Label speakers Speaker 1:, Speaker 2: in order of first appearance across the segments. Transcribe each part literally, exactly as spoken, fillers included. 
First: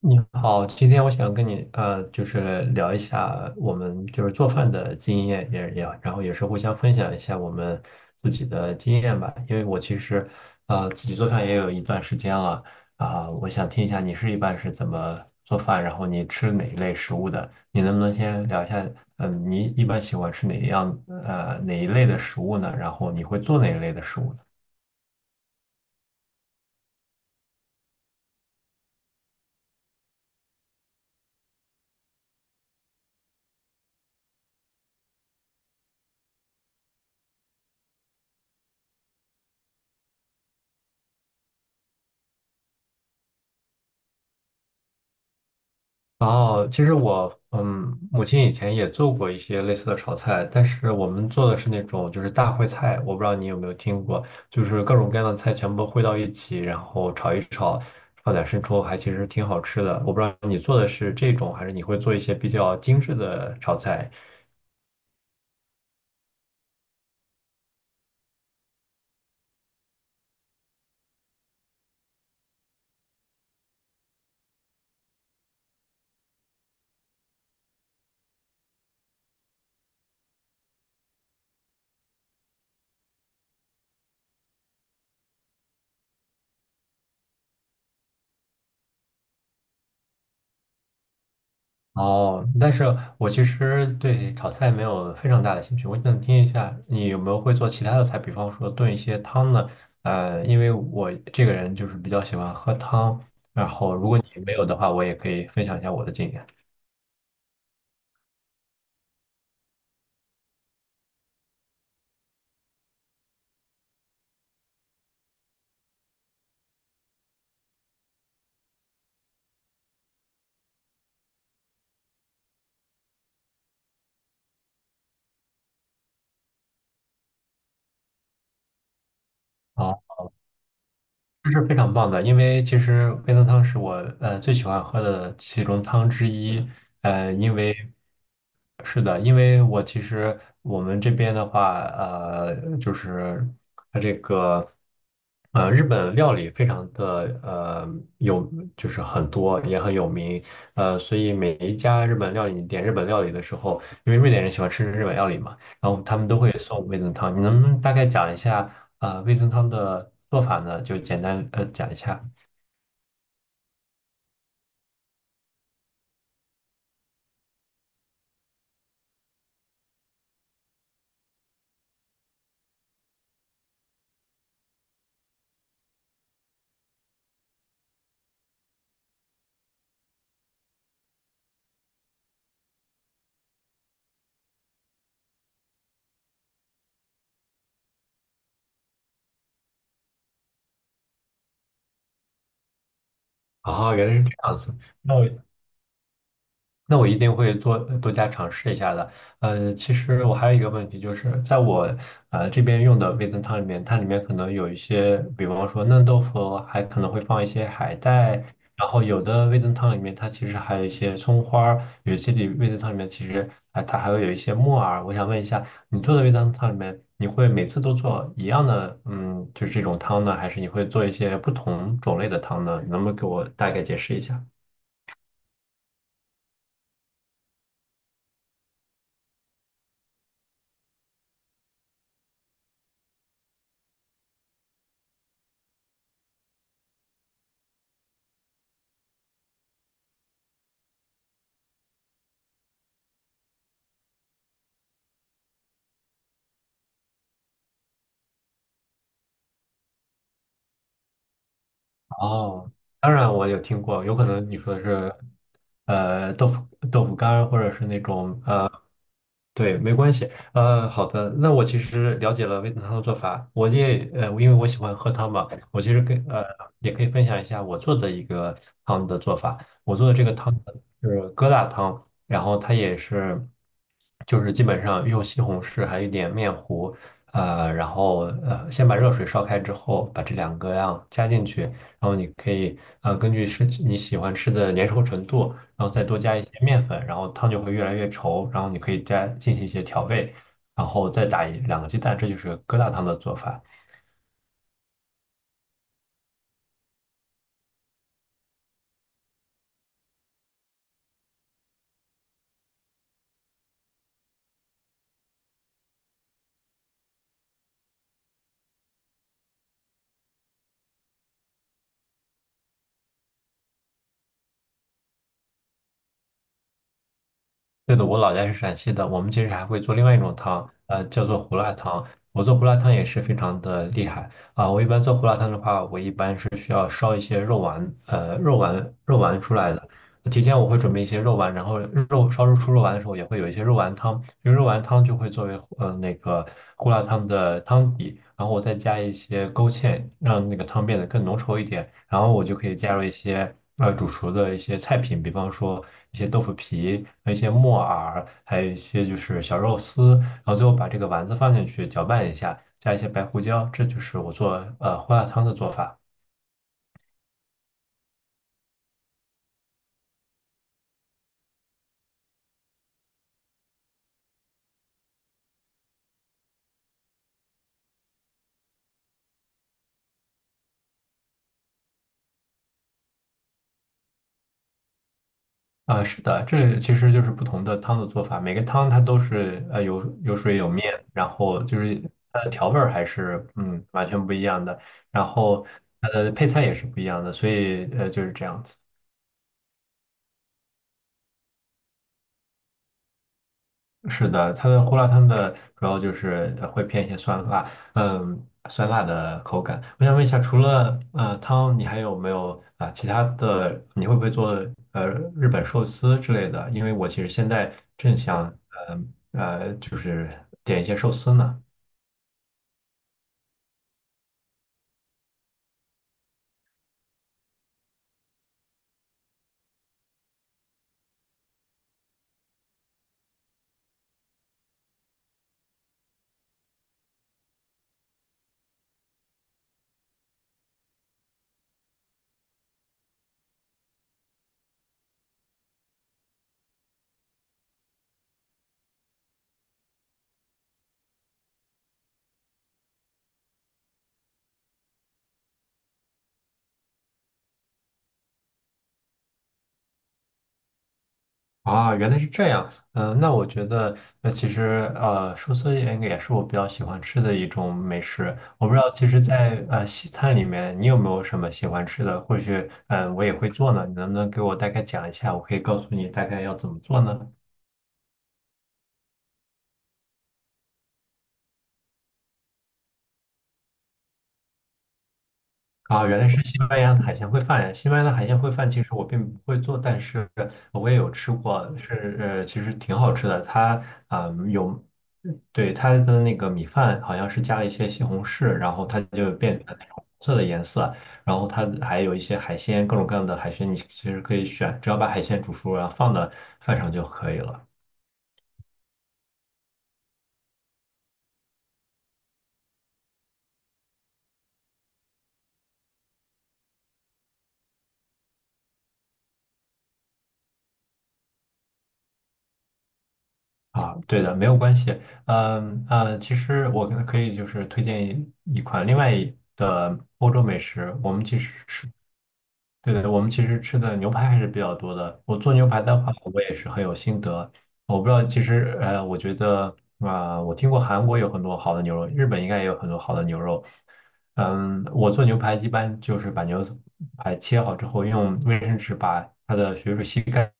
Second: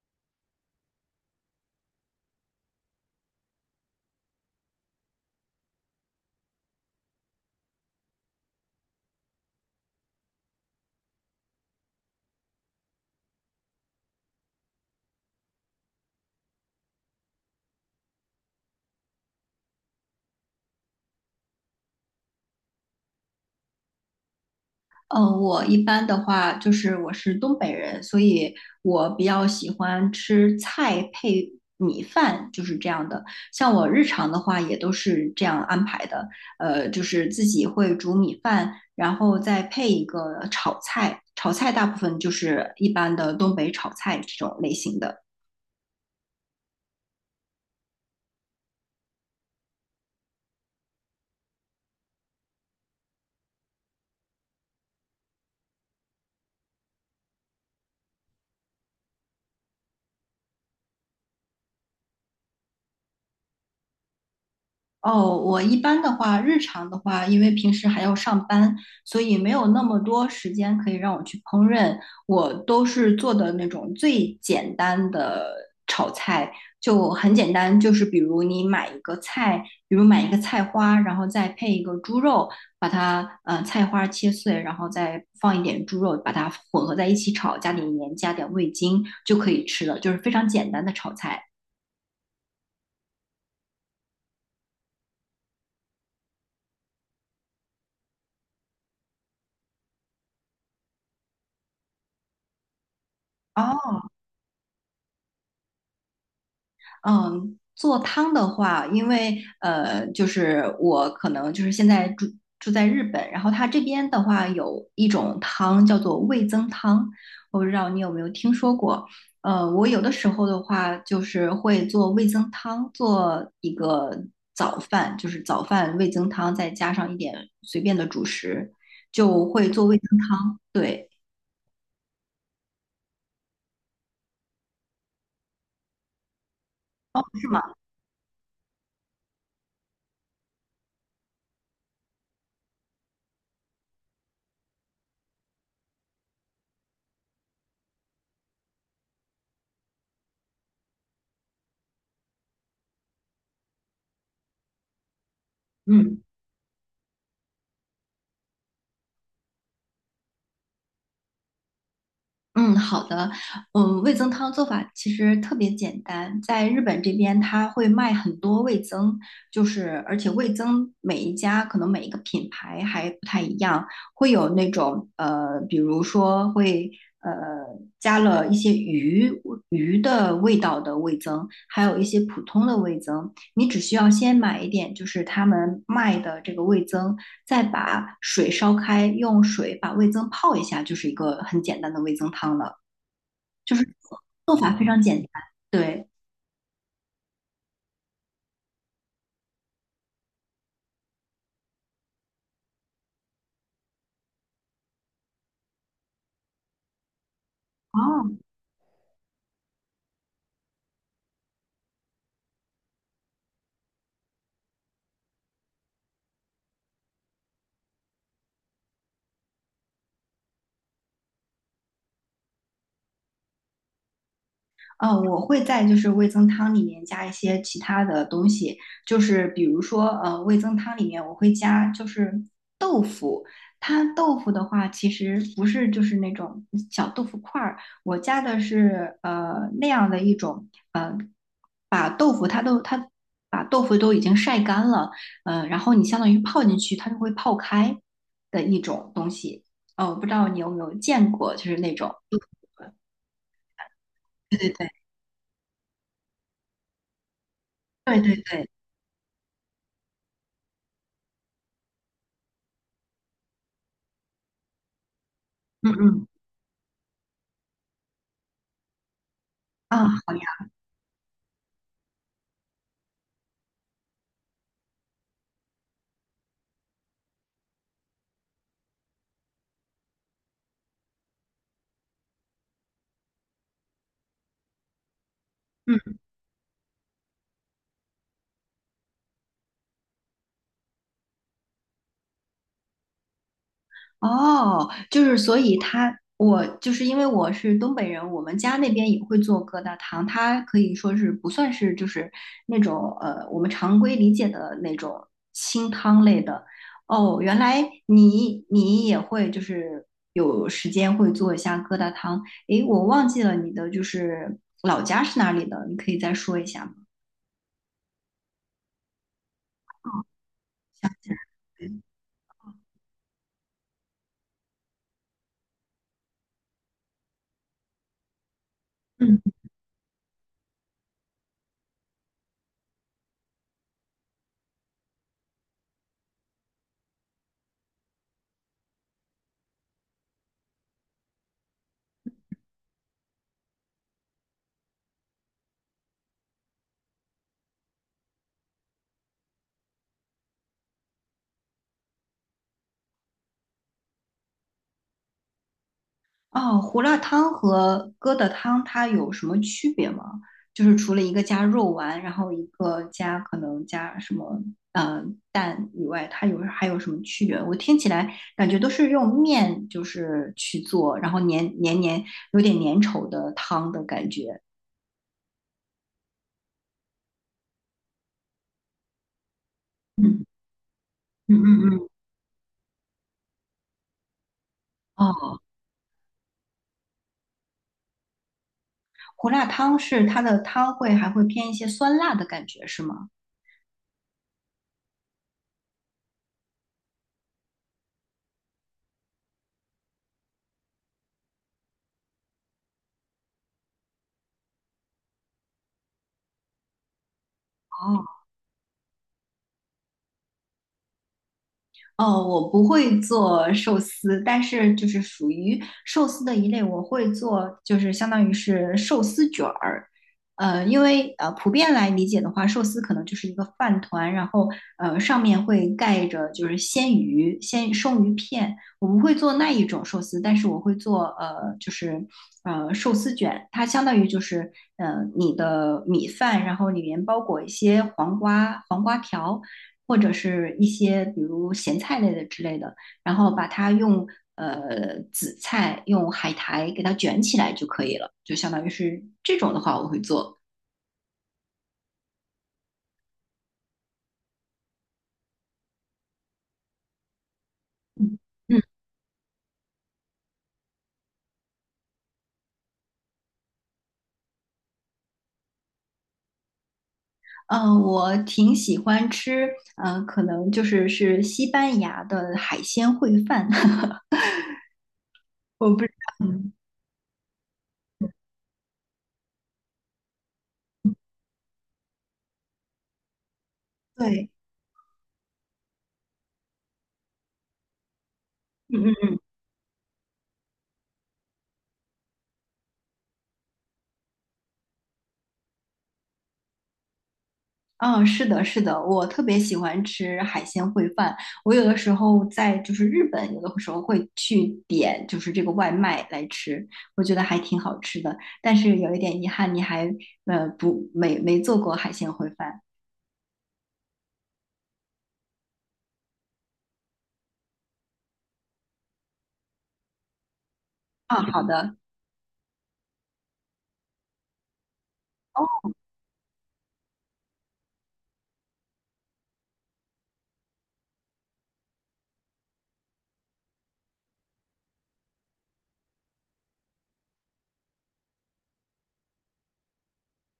Speaker 1: 你好，今天我想跟你呃，就是聊一下我们就是做饭的经验，也也然后也是互相分享一下我们自己的经验吧。因为我其实呃自己做饭也有一段时间了啊，我想听一下你是一般是怎么做饭，然后你吃哪一类食物的？你能不能先聊一下，嗯，你一般喜欢吃哪一样呃哪一类的食物呢？然后你会做哪一类的食物呢？
Speaker 2: 嗯，我一般的话就是我是东北人，所以我比较喜欢吃菜配米饭，就是这样的。像我日常的话也都是这样安排的，呃，就是自己会煮米饭，然后再配一个炒菜，炒菜大部分就是一般的东北炒菜这种类型的。
Speaker 1: 哦，其实我嗯，母亲以前也做过一些类似的炒菜，但是我们做的是那种就是大烩菜，我不知道你有没有听过，就是各种各样的菜全部烩到一起，然后炒一炒，放点生抽，还其实挺好吃的。我不知道你做的是这种，还是你会做一些比较精致的炒菜。
Speaker 2: 哦，我一般的话，日常的话，因为平时还要上班，所以没有那么多时间可以让我去烹饪。我都是做的那种最简单的炒菜，就很简单，就是比如你买一个菜，比如买一个菜花，然后再配一个猪肉，把它呃菜花切碎，然后再放一点猪肉，把它混合在一起炒，加点盐，加点味精就可以吃了，就是非常简单的炒菜。
Speaker 1: 哦，但是我其实对炒菜没有非常大的兴趣。我想听一下你有没有会做其他的菜，比方说炖一些汤呢？呃，因为我这个人就是比较喜欢喝汤，然后
Speaker 2: 哦。
Speaker 1: 如果你没有的话，我也可以分享一下我的经验。
Speaker 2: 嗯，做汤的话，因为呃，就是我可能就是现在住住在日本，然后它这边的话有一种汤叫做味增汤，我不知道你有没有听说过。呃，我有的时候的话就是会做味增汤，做一个早饭，就是早饭味增汤，再加上一点随便的主食，就会做
Speaker 1: 好，
Speaker 2: 味增汤。对，
Speaker 1: 这是非常棒的，因为其实味增汤是我呃最喜欢喝的其中汤之一。呃，
Speaker 2: 是
Speaker 1: 因
Speaker 2: 吗？
Speaker 1: 为是的，因为我其实我们这边的话，呃，就是。呃，日本料理非常的呃有，就是很多也很有名，呃，所以每一家日本料理，你点日本料理的时候，因为瑞典人喜欢吃日本料理嘛，然后他
Speaker 2: 嗯。
Speaker 1: 们都会送味增汤。你能不能大概讲一下啊，呃，味增汤的做法呢？就简单呃讲一下。
Speaker 2: 嗯，好的。嗯，味增汤做法其实特别简单，在日本这边它会卖很多味增，就是而且味增每一家可能每一个品牌还不太一样，会有那种呃，比如说会呃加了一些鱼鱼的味道的味增，还有一些普通的味增。你只需要先买一点，就是他们卖的这个味增，再把水烧开，用水把味增泡一下，就是一个很简单的味增汤了。就是
Speaker 1: 哦，原来是这
Speaker 2: 做
Speaker 1: 样
Speaker 2: 法
Speaker 1: 子。
Speaker 2: 非常
Speaker 1: 那
Speaker 2: 简单。
Speaker 1: 我。
Speaker 2: 对，
Speaker 1: 那我一定会多多加尝试一下的。呃，其实我还有一个问题，就是在我呃这边用的味增汤里面，它里面可能有一些，比方说嫩豆腐，还可能会放一些海带，
Speaker 2: 哦，
Speaker 1: 然后有的味增汤里面它其实还有一些葱花儿，有些里味增汤里面其实哎它还会有一些木耳。我想问一下，你做的味增汤里面，你会每次都做一样的，嗯，就是这种汤呢，还是你会做一些不同种类的汤呢？你能不能给我大概解释一下？
Speaker 2: 哦，呃我会在就是味增汤里面加一些其他的东西，就是比如说，呃，味增汤里面我会加就是豆腐，它豆腐的话其实不是就是那种小豆腐块儿，我加的是呃那样的一种，呃，把豆腐它都它把豆腐都已经晒干了，呃，然后你相当于泡进去，它就会泡开的一种东西，呃，我不知道你有没有见过，就是那种，
Speaker 1: 哦，当然我有听过，有可能你
Speaker 2: 对对
Speaker 1: 说的
Speaker 2: 对。
Speaker 1: 是，呃，豆腐豆腐干儿或者是那
Speaker 2: 对对
Speaker 1: 种
Speaker 2: 对，
Speaker 1: 对，没关系。呃，好的，那我其实了解了味噌汤的做法，我也呃，因为我喜欢喝汤嘛，我
Speaker 2: 嗯
Speaker 1: 其实跟
Speaker 2: 嗯，
Speaker 1: 呃也可以分享一下我做的一个汤的做法。我
Speaker 2: 啊，
Speaker 1: 做的这个
Speaker 2: 好
Speaker 1: 汤呢
Speaker 2: 呀，
Speaker 1: 是疙瘩汤，然后它也是就是基本上用西红柿还有一点面糊，呃，然后呃先把热水烧开之后，把这两个样加进去，然后你可以呃根据是你喜欢吃的粘稠程度。然后再多
Speaker 2: 嗯，
Speaker 1: 加一些面粉，然后汤就会越来越稠，然后你可以加进行一些调味，然后再打一两个鸡蛋，这就是疙瘩汤的做法。
Speaker 2: 哦，就是所以他我就是因为我是东北人，我们家那边也会做疙瘩汤，它可以说是不算是就是那种呃我们常规理解的那种清汤类的。哦，原来你你也会就是有时间会做一下疙瘩汤，诶，我忘记了你的就是老家是哪里的，你可以再说一下吗？
Speaker 1: 对的，我老家是陕西的，我们其实还会做另外一种汤，呃，叫做胡辣汤。我做胡辣汤也是非常的厉害啊，我一般做胡辣汤的话，我一般是需要烧一些肉丸，呃，肉丸肉
Speaker 2: 嗯，
Speaker 1: 丸出来的。提前我会准备一些肉丸，然后肉烧肉出肉丸的时候也会有一些肉丸汤，因为肉丸汤就会作为呃那个胡辣汤的汤底，然后我再加一些勾芡，让那个汤变得更浓稠一点，然后我就可以加入一些呃煮熟的一些菜品，比方说一些豆腐皮、一些木耳，还有一些就是小肉丝，然后最后把这个丸子放进去搅拌一下，加一些白胡椒，这就是我做呃胡辣汤的做法。
Speaker 2: 哦，胡辣汤和疙瘩汤它有什么区别吗？就是除了一个加肉丸，然后一个加可能加什么呃蛋以外，它有还有什么区别？我听起来感觉都是用面就是去做，然后黏黏黏有点粘稠的汤的感觉。
Speaker 1: 啊，是的，这其实就是不同的汤的做法，每个汤它都是呃有有
Speaker 2: 嗯
Speaker 1: 水有面，然
Speaker 2: 嗯
Speaker 1: 后就
Speaker 2: 嗯
Speaker 1: 是
Speaker 2: 嗯。
Speaker 1: 它的调味儿还是嗯完全不一样的，然
Speaker 2: 哦，
Speaker 1: 后它的配菜也是不一样的，所以呃就是这样子。
Speaker 2: 胡辣汤是它的汤会还会偏一些酸辣的感觉是吗？
Speaker 1: 是的，它的胡辣汤的主要就是呃会偏一些酸辣，嗯，酸辣的口感。我想问一下，除了呃汤，你还有没有啊、其他的？你会不会做呃日本寿司之类的？因为我其实现在正
Speaker 2: 哦。
Speaker 1: 想呃呃就是点一些寿司呢。
Speaker 2: 哦，我不会做寿司，但是就是属于寿司的一类，我会做，就是相当于是寿司卷儿。呃，因为呃，普遍来理解的话，寿司可能就是一个饭团，然后呃，上面会盖着就是鲜鱼、鲜生鱼片。我不会做那一种寿司，但是我会做呃，就是呃寿司卷，它相当于就是呃你的米饭，然后里面包裹一些黄瓜、黄瓜条。或者是一些比如咸菜类的之类的，然后把它用呃紫菜用海苔给它卷起来就可以了，就相当于是这种的话我会做。
Speaker 1: 啊，原来是这样。嗯、那我觉得，那其实呃，寿司应该也是我比较喜欢吃的一种美食。
Speaker 2: 嗯
Speaker 1: 我不知
Speaker 2: 嗯，
Speaker 1: 道，其实在，呃西餐里面，你有没有什么喜欢吃的？或许，嗯、我也会做呢。你能不能给我大概讲一下？我可以告诉你大概要怎么做呢？
Speaker 2: 呃，我挺喜欢吃，呃，可能就是是西班牙的海鲜烩饭，我不
Speaker 1: 啊，
Speaker 2: 知
Speaker 1: 原来是
Speaker 2: 道，
Speaker 1: 西
Speaker 2: 嗯，
Speaker 1: 班牙的海鲜烩饭呀！西班牙的海鲜烩饭其实我并不会做，但是我也有吃过，是呃，其实挺好吃的。它啊、
Speaker 2: 对，
Speaker 1: 有，对它的那个米饭好像是加了一些西红柿，然后它
Speaker 2: 嗯
Speaker 1: 就变成那种红色的颜色，然后它还有一些海鲜，各种各样的海鲜，你其实可以选，只要把海鲜煮熟，然后放到饭上就可以了。
Speaker 2: 嗯，是的，是的，我特别喜欢吃海鲜烩饭。我有的时候在就是日本，有的时候会去点就是这个外卖来吃，我觉得还挺好吃的。但是有一点遗憾，你还呃不没没做过海鲜烩饭
Speaker 1: 啊，对的，没有关系。嗯呃，其实我可可以就是推荐一一款另外一的欧洲美食，我们
Speaker 2: 啊？
Speaker 1: 其实
Speaker 2: 好
Speaker 1: 吃
Speaker 2: 的，
Speaker 1: 对的，我们其实吃的牛排还是比较多的。我做牛排的话，我也是很有心得。我不知道，其实呃，我觉得啊、我听过韩国有很多好的牛肉，日本应该也有很多好的牛肉。嗯，我做牛排一般就是把牛排切好之后，用卫生纸把它的血水吸干，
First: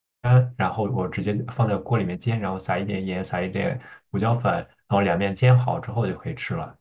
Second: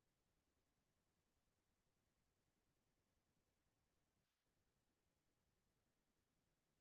Speaker 1: 然后我直接放在锅里面煎，然后撒一点盐，撒一点胡椒粉，然后两面煎好之后就可以吃了。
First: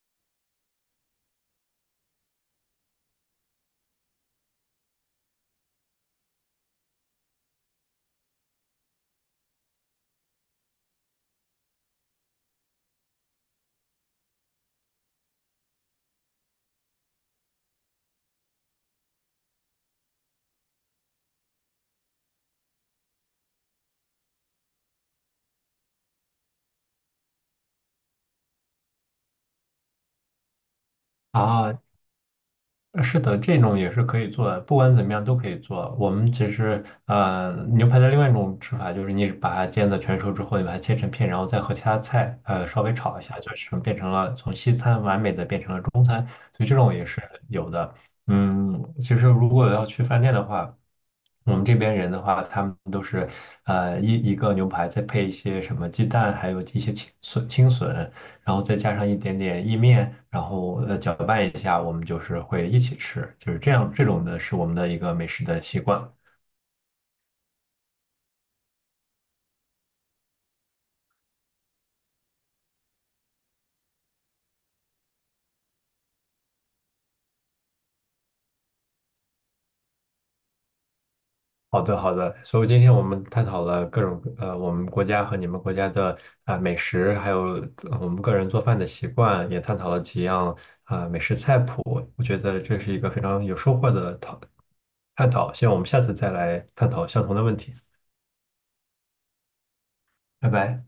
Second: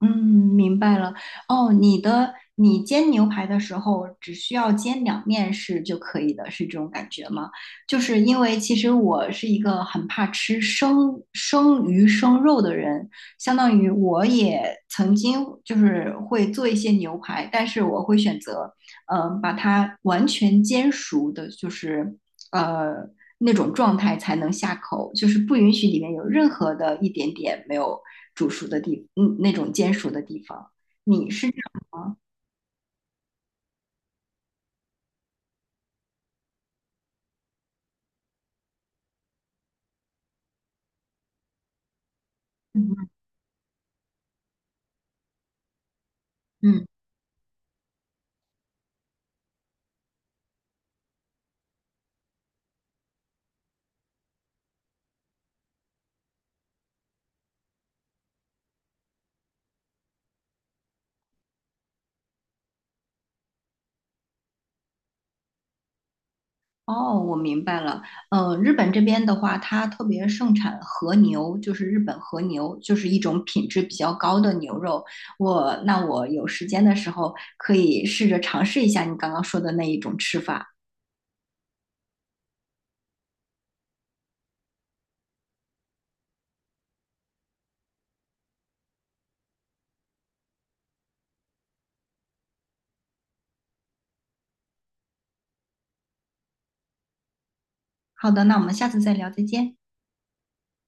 Speaker 2: 嗯，明白了。哦，你的你煎牛排的时候只需要煎两面是就可以的，是这种感觉吗？就是因为其实我是一个很怕吃生生鱼生肉的人，相当于我也曾经就是会做一些牛排，但是我会选择嗯、呃把它完全煎熟的，就是呃那种状态才能下口，就是不允许里面有任何的一点点没有煮熟的地，嗯，那种煎熟的地方。
Speaker 1: 啊，呃是的，这种也是可以做的，不管怎么样都可以做。我们其实，呃，牛排的另外一种吃法就是你把它煎的全熟之后，你把它切成片，然后再和其他菜，呃，稍微
Speaker 2: 嗯
Speaker 1: 炒一下，就是变成了从西餐完美的变成了中餐，所以这
Speaker 2: 嗯，
Speaker 1: 种也是有的。嗯，其实如果要去饭店的话，我们这边人的话，他们都是，呃，一一个牛排再配一些什么鸡蛋，还有一些青笋、青笋。然后再加上一点点意面，然后呃搅拌一下，我们就是会一起吃，就是这样，这种的是我们的一个美食的习惯。
Speaker 2: 哦，我明白了。呃，日本这边的话，它特别盛产和牛，就是日本和牛，就是一种品质比较高的牛肉。我，那我有时间的时候可以试着尝试一下你刚刚说的那一种吃法。
Speaker 1: 好的，好的。所以今天我们探讨了各种呃，我们国家和你们国家的啊、美食，还有呃我们个人做饭的习惯，也探讨了几样啊、美食菜谱。我觉得这是一个非常有收获的讨探讨。希望我们下次再来探讨相同的问题。
Speaker 2: 好的，那我们下次再聊，再见。
Speaker 1: 拜拜。